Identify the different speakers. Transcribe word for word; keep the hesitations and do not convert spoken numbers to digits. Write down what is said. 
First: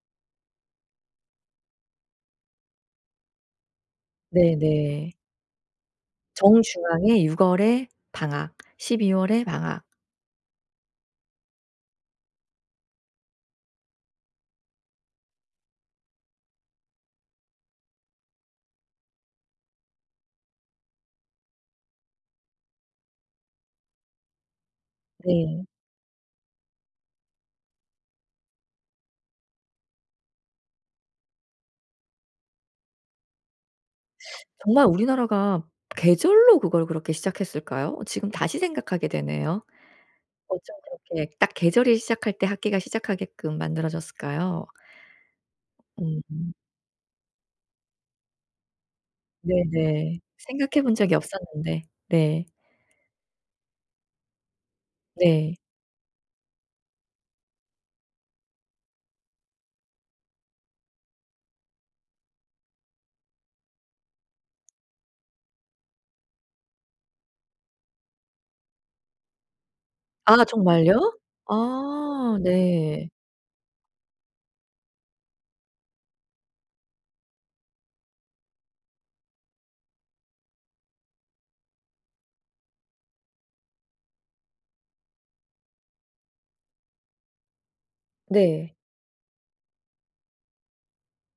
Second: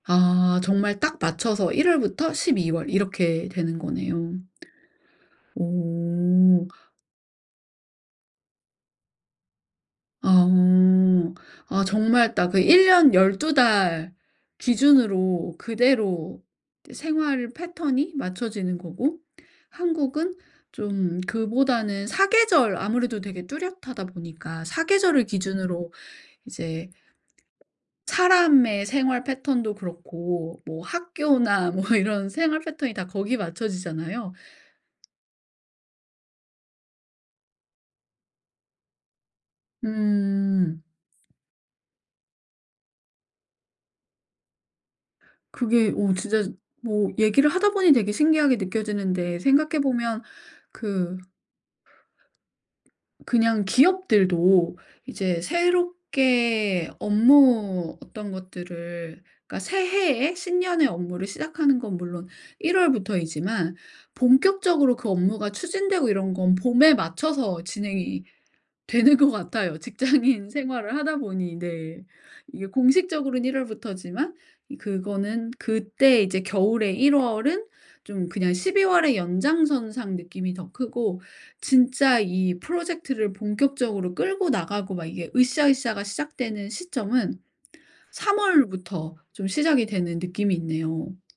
Speaker 1: 아 정말 딱 맞춰서 일 월부터 십이 월 이렇게 되는 거네요.
Speaker 2: 네네.
Speaker 1: 오.
Speaker 2: 정중앙에 육 월에 방학, 십이 월에 방학.
Speaker 1: 아. 아 정말 딱 그 일 년 열두 달 기준으로 그대로 생활 패턴이 맞춰지는 거고 한국은 좀 그보다는 사 계절 아무래도 되게 뚜렷하다 보니까 사 계절을
Speaker 2: 네.
Speaker 1: 기준으로 이제 사람의 생활 패턴도 그렇고 뭐 학교나 뭐 이런 생활 패턴이 다 거기 맞춰지잖아요.
Speaker 2: 정말 우리나라가 계절로 그걸 그렇게 시작했을까요? 지금 다시 생각하게 되네요. 어쩜
Speaker 1: 음.
Speaker 2: 그렇게 딱 계절이 시작할 때 학기가 시작하게끔 만들어 졌을까요?
Speaker 1: 그게 어 진짜
Speaker 2: 음.
Speaker 1: 뭐 얘기를 하다 보니 되게 신기하게 느껴지는데 생각해
Speaker 2: 네네.
Speaker 1: 보면
Speaker 2: 생각해 본 적이
Speaker 1: 그
Speaker 2: 없었는데. 네.
Speaker 1: 그냥 기업들도 이제
Speaker 2: 네.
Speaker 1: 새롭게 업무 어떤 것들을 그러니까 새해에 신년의 업무를 시작하는 건 물론 일 월부터이지만 본격적으로 그 업무가 추진되고 이런 건 봄에 맞춰서 진행이 되는 것 같아요
Speaker 2: 아
Speaker 1: 직장인 생활을 하다
Speaker 2: 정말요?
Speaker 1: 보니. 네.
Speaker 2: 아
Speaker 1: 이게
Speaker 2: 네.
Speaker 1: 공식적으로는 일 월부터지만 이 그거는 그때 이제 겨울의 일 월은 좀 그냥 십이 월의 연장선상 느낌이 더 크고 진짜 이 프로젝트를 본격적으로 끌고 나가고 막 이게 으쌰으쌰가 시작되는 시점은 삼
Speaker 2: 네.
Speaker 1: 월부터 좀 시작이 되는 느낌이 있네요.